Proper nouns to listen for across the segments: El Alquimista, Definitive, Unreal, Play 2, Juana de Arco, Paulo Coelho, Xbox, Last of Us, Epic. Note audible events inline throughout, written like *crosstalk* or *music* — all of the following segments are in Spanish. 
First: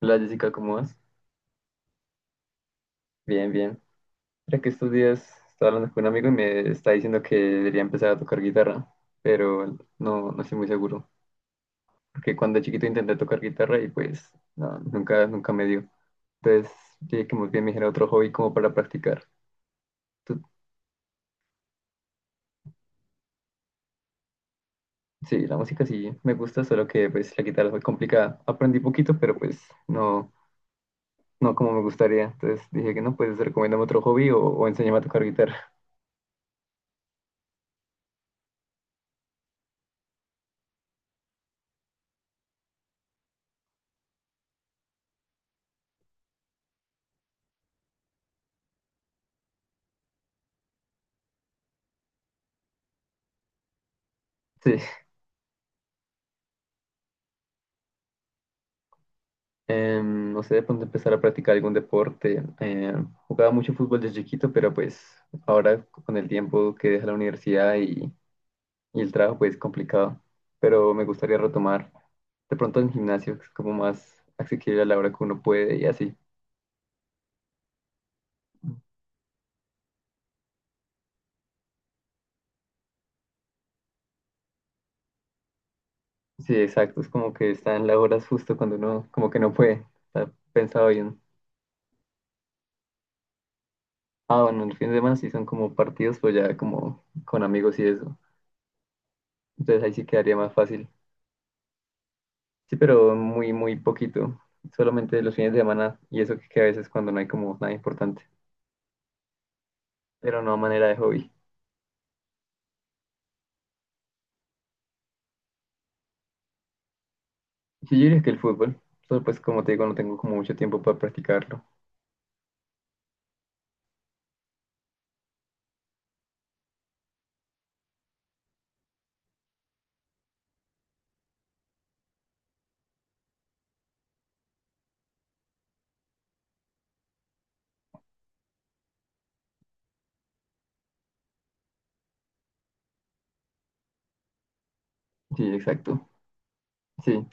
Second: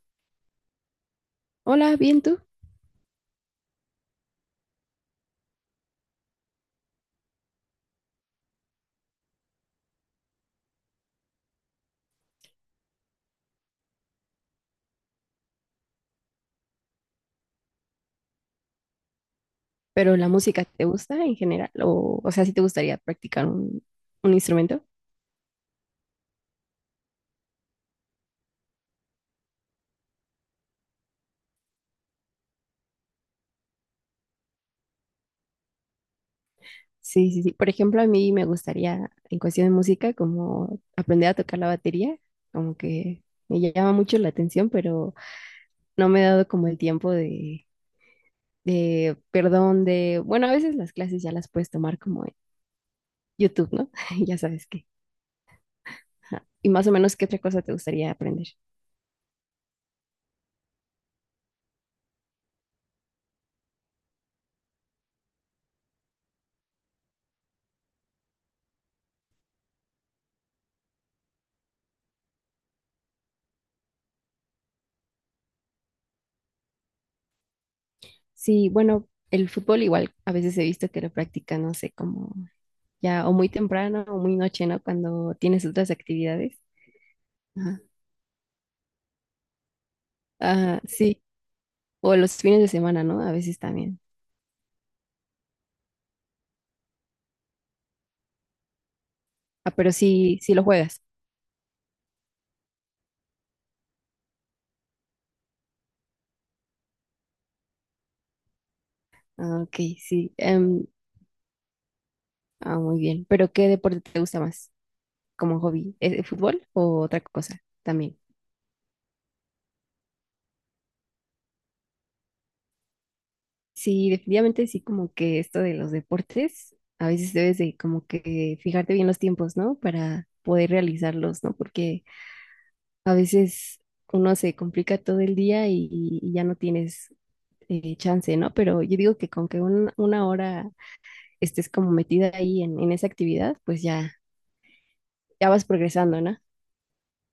Hola Jessica, ¿cómo vas? Hola, bien tú. Bien, bien. Mira que estos días estaba hablando con un amigo y me está diciendo que debería empezar a tocar guitarra, pero no, no estoy muy seguro, porque cuando chiquito intenté tocar guitarra y pues no, nunca, nunca me dio. Entonces dije que muy bien me dijera otro hobby como para practicar. Pero la Tú- música te gusta en general, o sea, si te gustaría practicar un instrumento. sí, la música sí me gusta, solo que pues la guitarra es muy complicada. Aprendí poquito, pero pues no, no como me gustaría. Entonces dije que no, pues recomiéndame otro hobby o enséñame a tocar guitarra. Sí, sí, sí. Por ejemplo, a mí me gustaría, en cuestión de música, como aprender a tocar la batería, como que me llama mucho la atención, pero no me he dado como el tiempo de, bueno, a veces las clases ya las puedes tomar como en YouTube, ¿no? *laughs* Ya sabes *laughs* qué. Sí. Ajá. Y más o menos, ¿qué otra cosa te gustaría aprender? No sé, de pronto empezar a practicar algún deporte. Jugaba mucho fútbol desde chiquito, pero pues ahora con el tiempo que deja la universidad y el trabajo, pues es complicado. Pero me gustaría retomar de pronto en gimnasio, que es como más accesible a la hora que uno puede y así. Sí, bueno, el fútbol igual, a veces he visto que lo practican, no sé, como ya o muy temprano o muy noche, ¿no? Cuando tienes otras Sí, actividades. exacto, es como que Ajá. están las horas justo cuando uno como que no puede. Está Ah, pensado bien. sí, o los fines de semana, ¿no? A veces también. Ah, bueno, el fin de semana sí son como partidos, pues ya como con amigos y eso. Ah, Entonces ahí pero sí quedaría sí, más sí lo fácil. juegas. Sí, pero muy, muy poquito. Solamente los fines de semana y eso que a veces cuando no hay como nada importante. Ah, ok, sí. Pero no a manera de hobby. Ah, muy bien. ¿Pero qué deporte te gusta más como hobby? ¿Es el fútbol o otra cosa Sí, yo también? diría que el fútbol. Solo pues como te digo, no tengo como mucho tiempo para practicarlo. Sí, definitivamente sí, como que esto de los deportes, a veces debes de como que fijarte bien los tiempos, ¿no? Para poder realizarlos, ¿no? Porque a veces uno se complica todo el día y ya no tienes chance, ¿no? Pero yo digo que con que una hora estés como metida ahí en esa actividad, pues ya, Sí, ya vas exacto. progresando, ¿no? Sí.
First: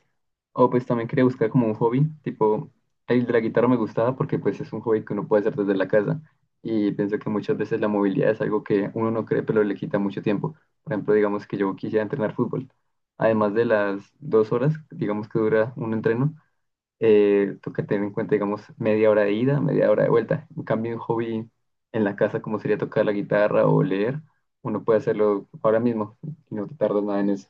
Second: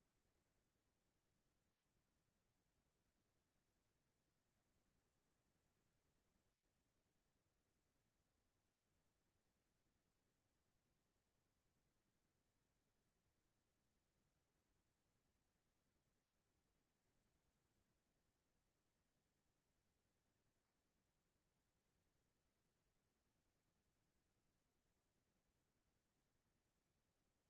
O pues también quería buscar como un hobby. Tipo, el de la guitarra me gustaba porque pues es un hobby que uno puede hacer desde la casa. Y pienso que muchas veces la movilidad es algo que uno no cree, pero le quita mucho tiempo. Por ejemplo, digamos que yo quisiera entrenar fútbol. Además de las 2 horas, digamos que dura un entreno, toca tener en cuenta, digamos, media hora de ida, media hora de vuelta. En cambio, un hobby en la casa, como sería tocar la guitarra o leer, uno puede hacerlo ahora mismo y no te tardas nada en eso.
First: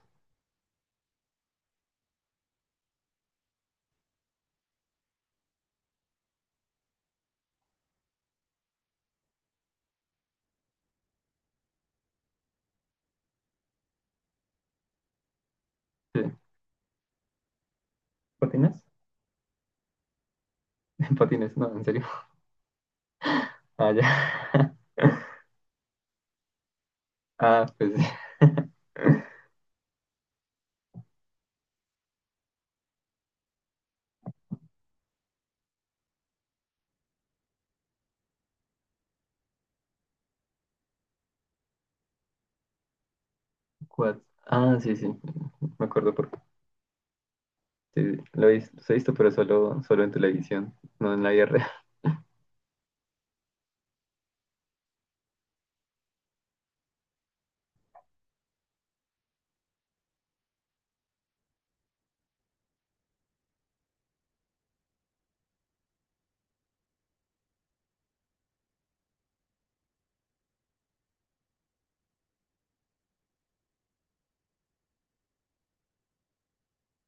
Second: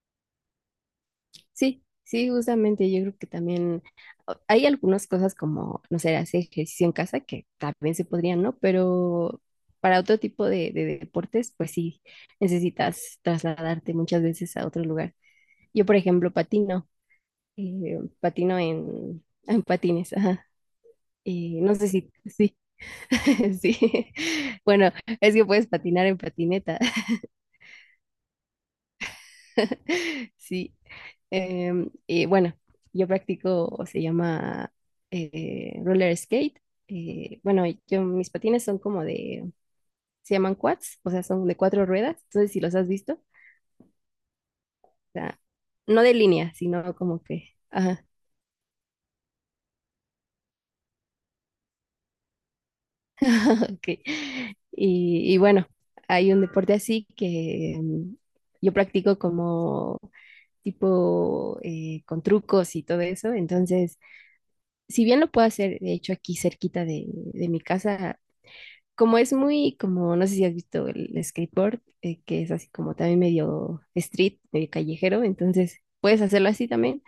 Sí, sí, justamente yo creo que también hay algunas cosas como, no sé, hacer ejercicio en casa que también se podrían, ¿no? Pero para otro tipo de deportes, pues sí, necesitas trasladarte muchas veces a otro lugar. Yo, por ejemplo, Sí. patino. Patino ¿Patines? En patines, ajá. *laughs* ¿Patines? Y no No, en sé serio. si, sí, *laughs* sí. Ah, ya. Bueno, es *laughs* que puedes patinar en patineta. Ah, pues sí. *laughs* *laughs* Sí. Y bueno, yo practico, se llama roller skate. Bueno, yo mis patines son como se llaman quads, o sea, son de cuatro ruedas. ¿No sé si los has visto? O Quad. Ah, sí, sí, sea, me no acuerdo de porque línea, sino como que, ajá. sí, sí, lo he visto, los he visto, pero solo, solo en televisión, no en la guerra. *laughs* *laughs* Ok. Y bueno, hay un deporte así que yo practico como tipo con trucos y todo eso. Entonces, si bien lo puedo hacer, de hecho, aquí cerquita de mi casa, como es muy, como no sé si has visto el skateboard, que es así como también medio street, medio callejero, entonces puedes hacerlo así también,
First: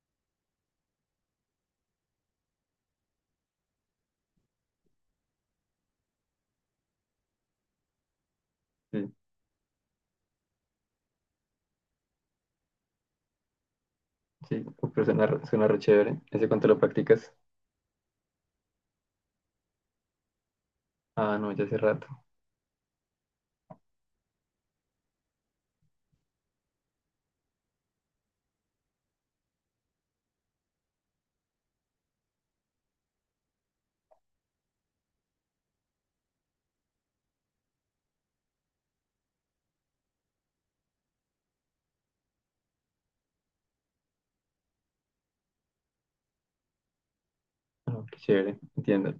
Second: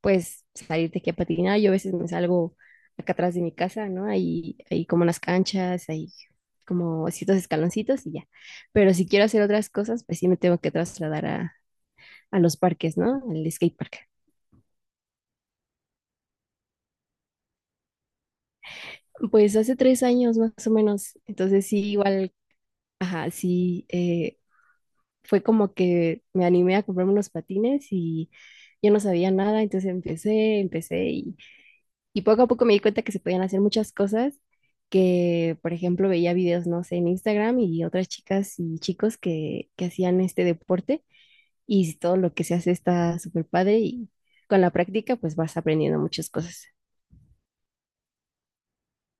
puedes salirte aquí a patinar, yo a veces me salgo acá atrás de mi casa, ¿no? Hay como unas canchas, hay como ciertos escaloncitos y ya, pero si Sí, quiero hacer otras cosas, pues sí me tengo que trasladar a los parques, ¿no? Al skatepark. sí, pero suena, suena re chévere. ¿Hace cuánto lo practicas? Pues hace tres años más o menos, Ah, no, ya entonces hace sí, rato. igual, ajá, sí. Fue como que me animé a comprarme unos patines y yo no sabía nada, entonces empecé y poco a poco me di cuenta que se podían hacer muchas cosas que, por ejemplo, veía videos, no sé, en Instagram y otras chicas y chicos que hacían este deporte y todo lo que se hace está súper padre y con la práctica pues vas aprendiendo muchas cosas. Oh, qué chévere, entiendo.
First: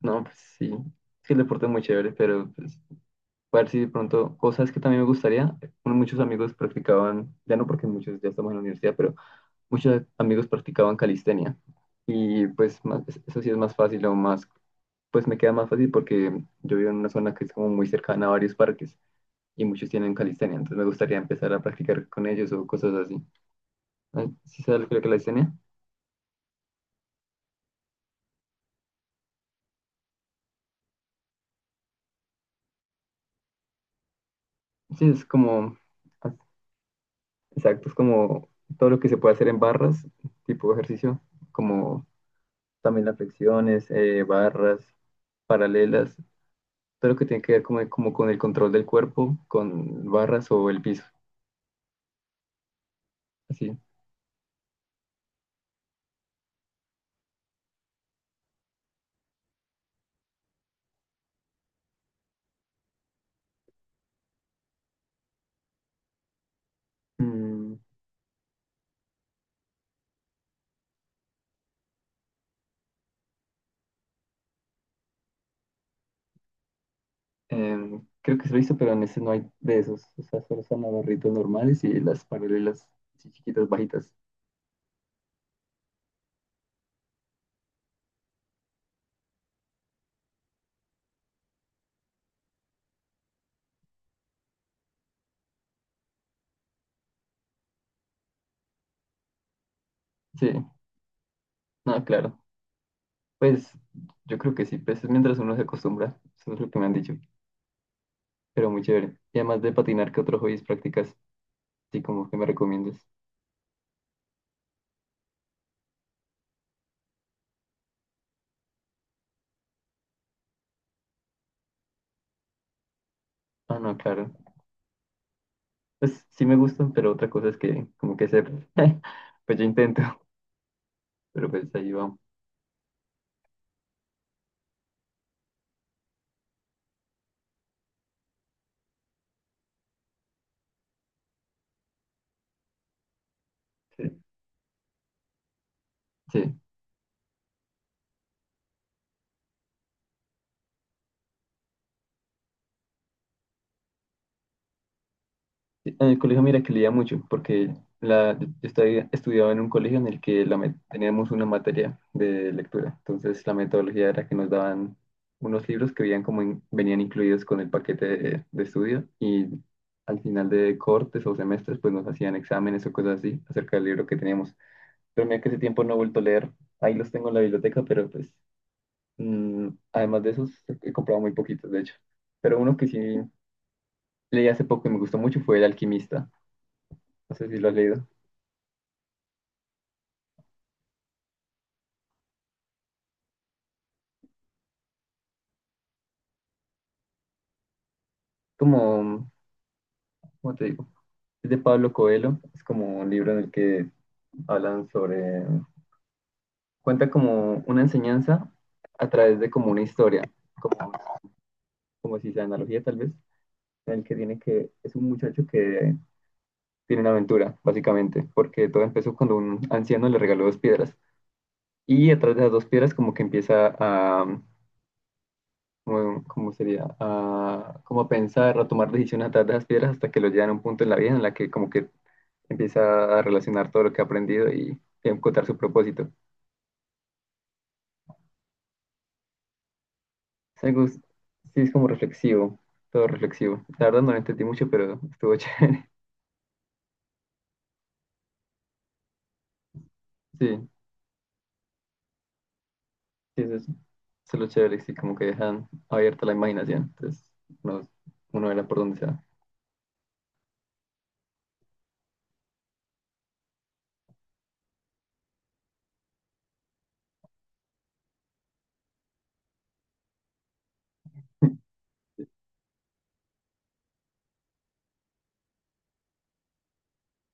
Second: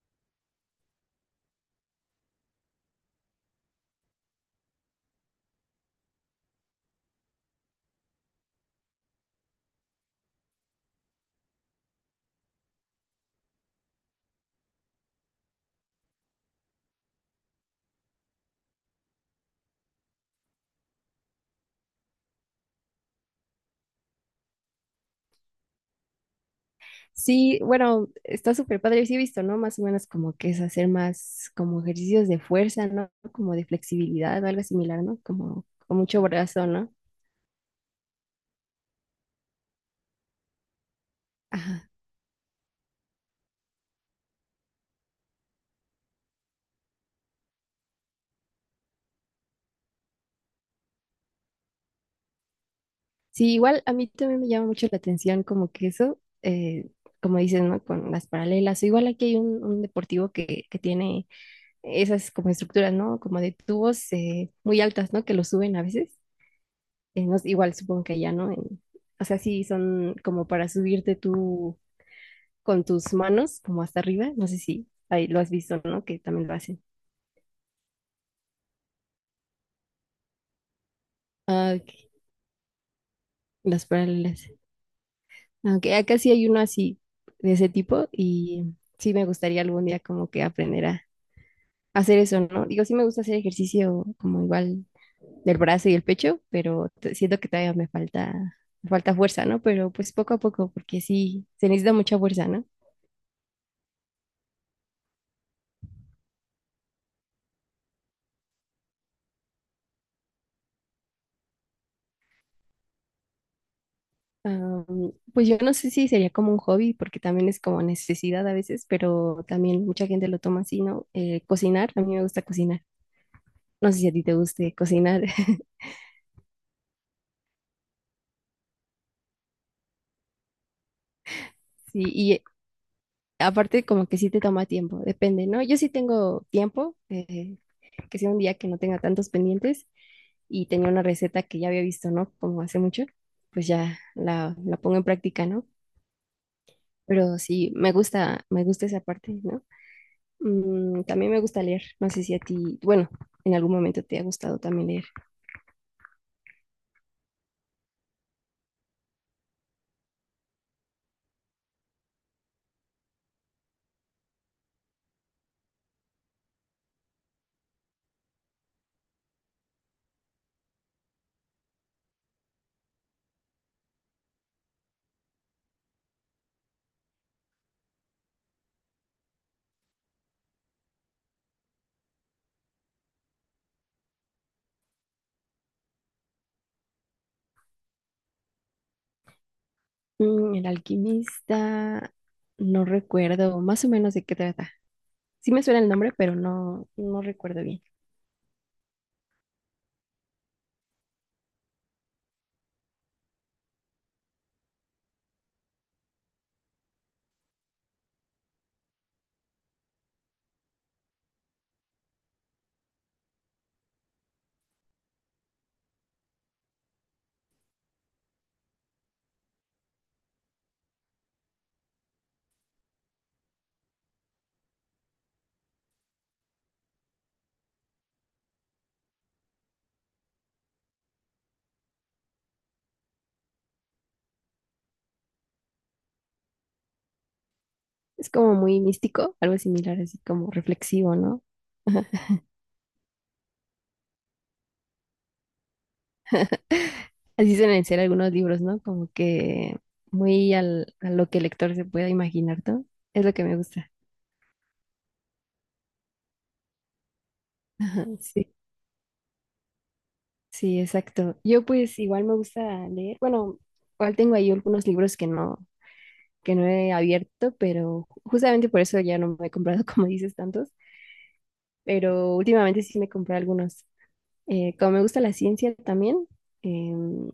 No, pues sí, es que el deporte es muy chévere, pero pues, a ver si de pronto, o sabes que también me gustaría, bueno, muchos amigos practicaban, ya no porque muchos ya estamos en la universidad, pero muchos amigos practicaban calistenia y pues eso sí es más fácil o más, pues me queda más fácil porque yo vivo en una zona que es como muy cercana a varios parques y muchos tienen calistenia, entonces me gustaría empezar a practicar con ellos o cosas así. Ah, ¿sí sabes lo que es la calistenia? Sí, bueno, está súper padre, sí he visto, ¿no? Más o menos como que es hacer más como ejercicios de fuerza, ¿no? Como de flexibilidad, algo similar, Sí, ¿no? es Como como... con mucho brazo, ¿no? Exacto, es como todo lo que se puede hacer en barras, tipo de ejercicio, Ajá. como también las flexiones, barras, paralelas, todo lo que tiene que ver como, como con el control del cuerpo, con barras o el piso, Sí, así. igual a mí también me llama mucho la atención como que eso, como dices, ¿no? Con las paralelas. O igual aquí hay un deportivo que tiene esas como estructuras, ¿no? Como de tubos muy altas, ¿no? Que lo suben a veces. Igual Mm, supongo que allá, ¿no? En, o sea, sí, son como para subirte tú con tus manos como hasta arriba. No sé si ahí lo has visto, ¿no? Que también lo hacen. Creo que se lo hizo, pero en ese no hay de esos, o sea, solo están los barritos Ah, normales y ok, las paralelas así chiquitas, las bajitas. paralelas. Aunque acá sí hay uno así de ese tipo y sí me gustaría algún día como que aprender a hacer eso, ¿no? Digo, sí me gusta hacer ejercicio como igual del brazo y el pecho, pero siento que todavía me falta fuerza, ¿no? Pero pues poco a Sí, poco, porque sí, se necesita no, mucha claro, fuerza, ¿no? pues yo creo que sí, pues es mientras uno se acostumbra, eso es lo que me han dicho, pero muy chévere. Y además de patinar, ¿qué otros hobbies practicas? Sí, como que me recomiendes. Am, pues yo no sé si sería como un hobby, porque también es como necesidad a veces, pero también mucha gente lo toma así, ¿no? Cocinar, a mí me gusta cocinar. Ah, ¿No no, sé si a ti claro. te guste cocinar? *laughs* Pues sí me gustan, pero otra cosa es que como que se... *laughs* pues yo intento, *laughs* pero pues ahí Sí, vamos. y aparte como que sí te toma tiempo, depende, ¿no? Yo sí tengo tiempo, que sea un día que no tenga tantos pendientes y tenía una receta que ya había visto, ¿no? Como hace mucho, pues ya Sí. La pongo en práctica, ¿no? Sí. Pero sí, me gusta esa parte, ¿no? Mm, también me gusta leer. No sé si a ti, bueno, en algún momento te ha gustado también leer. Sí, en el colegio mira que leía mucho, porque yo estudiaba en un colegio en el que teníamos una materia de lectura. Entonces la metodología era que nos daban unos libros que veían como venían incluidos con el paquete de estudio y al final de cortes o semestres pues nos hacían exámenes o cosas así acerca del libro que teníamos. Pero mira que ese tiempo no he vuelto a leer. Ahí los tengo en la biblioteca, pero pues además de esos he comprado muy poquitos, de hecho. Pero uno que sí leí hace poco y me gustó mucho fue El Alquimista. No sé si lo has leído. Mm, El Alquimista, no recuerdo más o menos de qué trata. Sí me suena el nombre, pero no, no recuerdo bien. Como, ¿cómo te digo? Es de Pablo Coelho. Es como un libro en el que hablan sobre... Cuenta como una enseñanza a través de como una historia, como, como si sea analogía tal vez, en el que tiene que... Es un muchacho que tiene una aventura, básicamente, porque todo empezó cuando un anciano le regaló dos piedras. Y a través de las dos piedras como que empieza a ¿cómo sería? A, como a pensar, a tomar decisiones a través de las piedras hasta que lo llevan a un punto en la vida en la que como que empieza a relacionar todo lo que ha aprendido y encontrar su propósito. Es como muy místico, algo similar, así como Sí, reflexivo, ¿no? es como Ajá. reflexivo, todo reflexivo. La verdad no lo entendí mucho, pero estuvo chévere. *laughs* Así suelen ser algunos libros, ¿no? Como que Sí, a lo que el lector se pueda imaginar, ¿no? Es lo sí, que me eso gusta. es lo chévere, sí, como que dejan abierta la imaginación. Entonces, uno, Ajá, uno sí, verá por dónde se va. sí, exacto. Yo pues igual me gusta leer. Bueno, igual tengo ahí algunos libros que no he abierto, pero justamente por eso ya no me he comprado, *laughs* como dices, tantos, pero últimamente sí me compré algunos. Como me gusta la ciencia también, em,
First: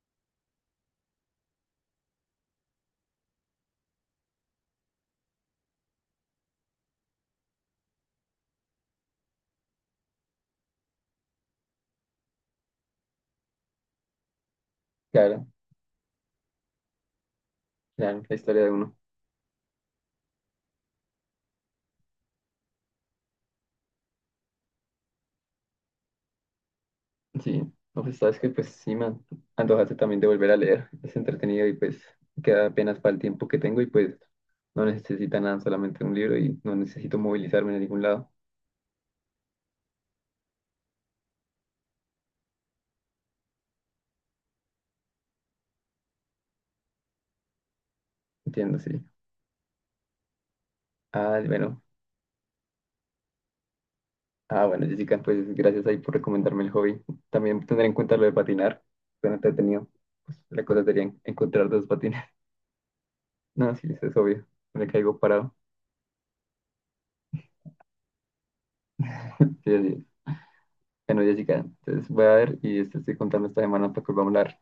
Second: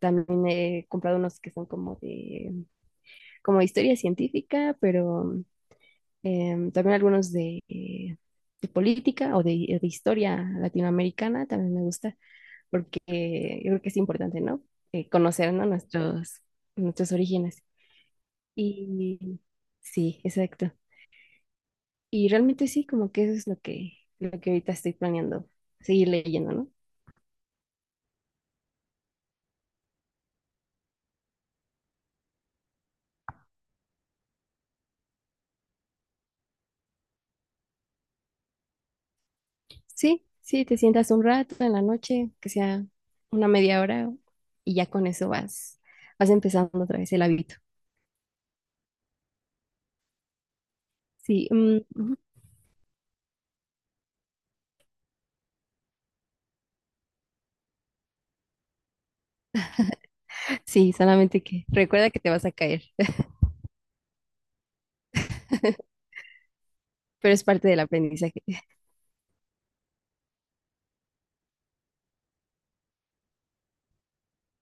también he comprado unos que son como como de historia científica, pero em, también algunos de política o de historia latinoamericana también me gusta, porque yo creo que es importante, ¿no? Claro, Conocer, ¿no? Nuestros, nuestros orígenes. claro, la historia de uno. Y sí, exacto. Y realmente sí, como que eso es lo lo que ahorita estoy planeando, seguir leyendo, ¿no? Sí, no, pues sabes que pues sí me antojaste también de volver a leer. Es entretenido y pues queda apenas para el tiempo que tengo y pues no necesita nada, solamente un libro y no necesito movilizarme en ningún lado. Sí, sí, te sientas un rato en la noche, que sea una media hora, y ya con eso vas, vas empezando otra vez el hábito. Entiendo, sí. Ah, Sí, mm, bueno. *laughs* ujú. Ah, bueno, Jessica, pues gracias ahí por recomendarme el hobby. También tendré en cuenta lo de patinar. Suena entretenido. Pues la cosa Sí, sería solamente que encontrar dos recuerda que patines. te *laughs* vas a caer, No, sí, eso es obvio. Me caigo parado. *laughs* pero es parte del aprendizaje. Sí, sí. Bueno, Jessica, entonces voy a ver y este estoy contando esta semana para que volvamos a hablar.